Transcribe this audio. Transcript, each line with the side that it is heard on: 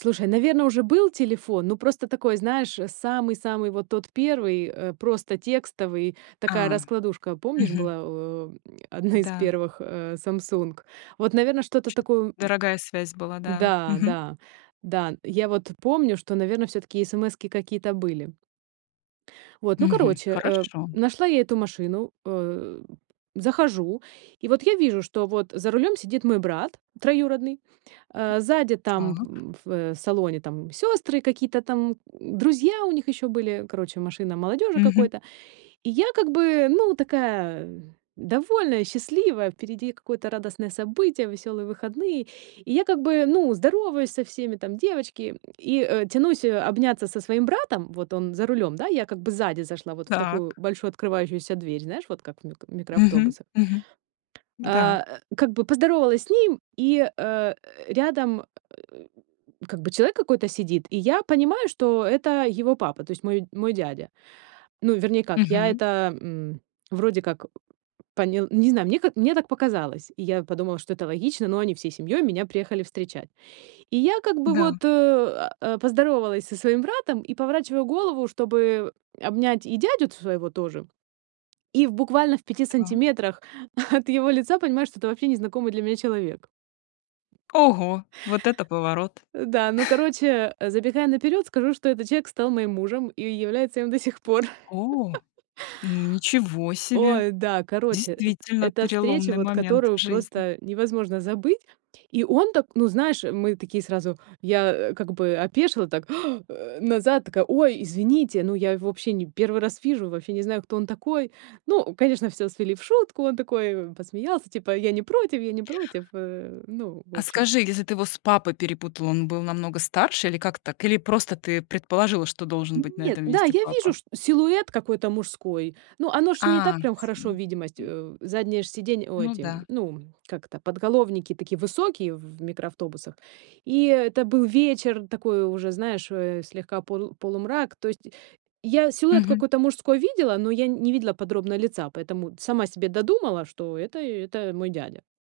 right: Слушай, наверно, уже был телефон, но просто такой, знаешь, самый-самый вот тот 1, э, просто текстовый, такая
left: А,
right: раскладушка, помнишь,
left: мгм.
right: была, э, одна из
left: Да.
right: первых, а, "Самсунг"? Вот, наверно, что-то
left: Чт
right: такое, м
left: дорогая связь была, да.
right: Да,
left: Мгм.
right: да, да. Я вот помню, что, наверно, всё-таки эсэмэски какие-то были. Вот, ну,
left: Мгм,
right: короче, э,
left: хорошо.
right: нашла я эту машину, э, захожу, и вот я вижу, что вот за рулем сидит мой брат троюродный, э, сзади там
left: Так.
right: в, э, салоне там сёстры, какие-то там друзья у них ещё были, короче, машина молодёжи
left: Мгм.
right: какой-то. И я как бы, ну, такая довольная, счастливая, впереди какое-то радостное событие, весёлые выходные, и я как бы, ну, здороваюсь со всеми, там девочки, и, э, тянусь обняться со своим братом. Вот он за рулём, да, я как бы сзади зашла вот в такую
left: Так.
right: большую открывающуюся дверь, знаешь, вот как в мик в
left: Мгм,
right: микроавтобусах.
left: мгм,
right: А,
left: да.
right: э, как бы поздоровалась с ним, и, э, рядом как бы человек какой-то сидит, и я понимаю, что это его папа, то есть мой мой дядя. Ну, вернее как, я
left: Мгм.
right: это, м, вроде как поня не знаю, мне как, мне так показалось, и я подумала, что это логично, ну, они всей семьёй меня приехали встречать. И я как бы
left: Да.
right: вот, э, а, поздоровалась со своим братом и поворачиваю голову, чтобы обнять и дядю т своего тоже. И в буквально в 5
left: Та.
right: сантиметрах от его лица понимаю, что это вообще незнакомый для меня человек.
left: Ого, вот это поворот!
right: Э, да, ну, короче, забегая наперёд, скажу, что этот человек стал моим мужем и является им до сих пор.
left: О, ну ничего себе!
right: Ой, да, короче, эт
left: Действительно
right: эта встреча,
left: переломный
right: вот
left: момент в
right: которую
left: жизни.
right: просто невозможно забыть. И он так, ну, знаешь, мы такие сразу, я как бы опешила так, э, назад, такая: "Ой, извините". Ну, я его вообще не 1 раз вижу, вообще не знаю, кто он такой. Ну, конечно, всё свели в шутку, он такой посмеялся, типа: "Я не против, я не против, э". Ну, в
left: А
right: общем.
left: скажи, если ты его с папой перепутала, он был намного старше или как так, или просто ты предположила, что должен быть на
right: Нет,
left: этом
right: да,
left: месте
right: я вижу
left: папа?
right: шт силуэт какой-то мужской, ну, оно ж не
left: А,
right: так прям
left: всё,
right: хорошо, видимость,
left: м.
right: э, заднее ж сиденье, ой,
left: Ну
right: эти,
left: да.
right: ну, как это, подголовники такие высокие в в микроавтобусах. И это был вечер такой уже, знаешь э, слегка полу полумрак, то есть я силуэт
left: Мгм.
right: какой-то мужской видела, но я не видела подробно лица, поэтому сама себе додумала, что это это мой дядя.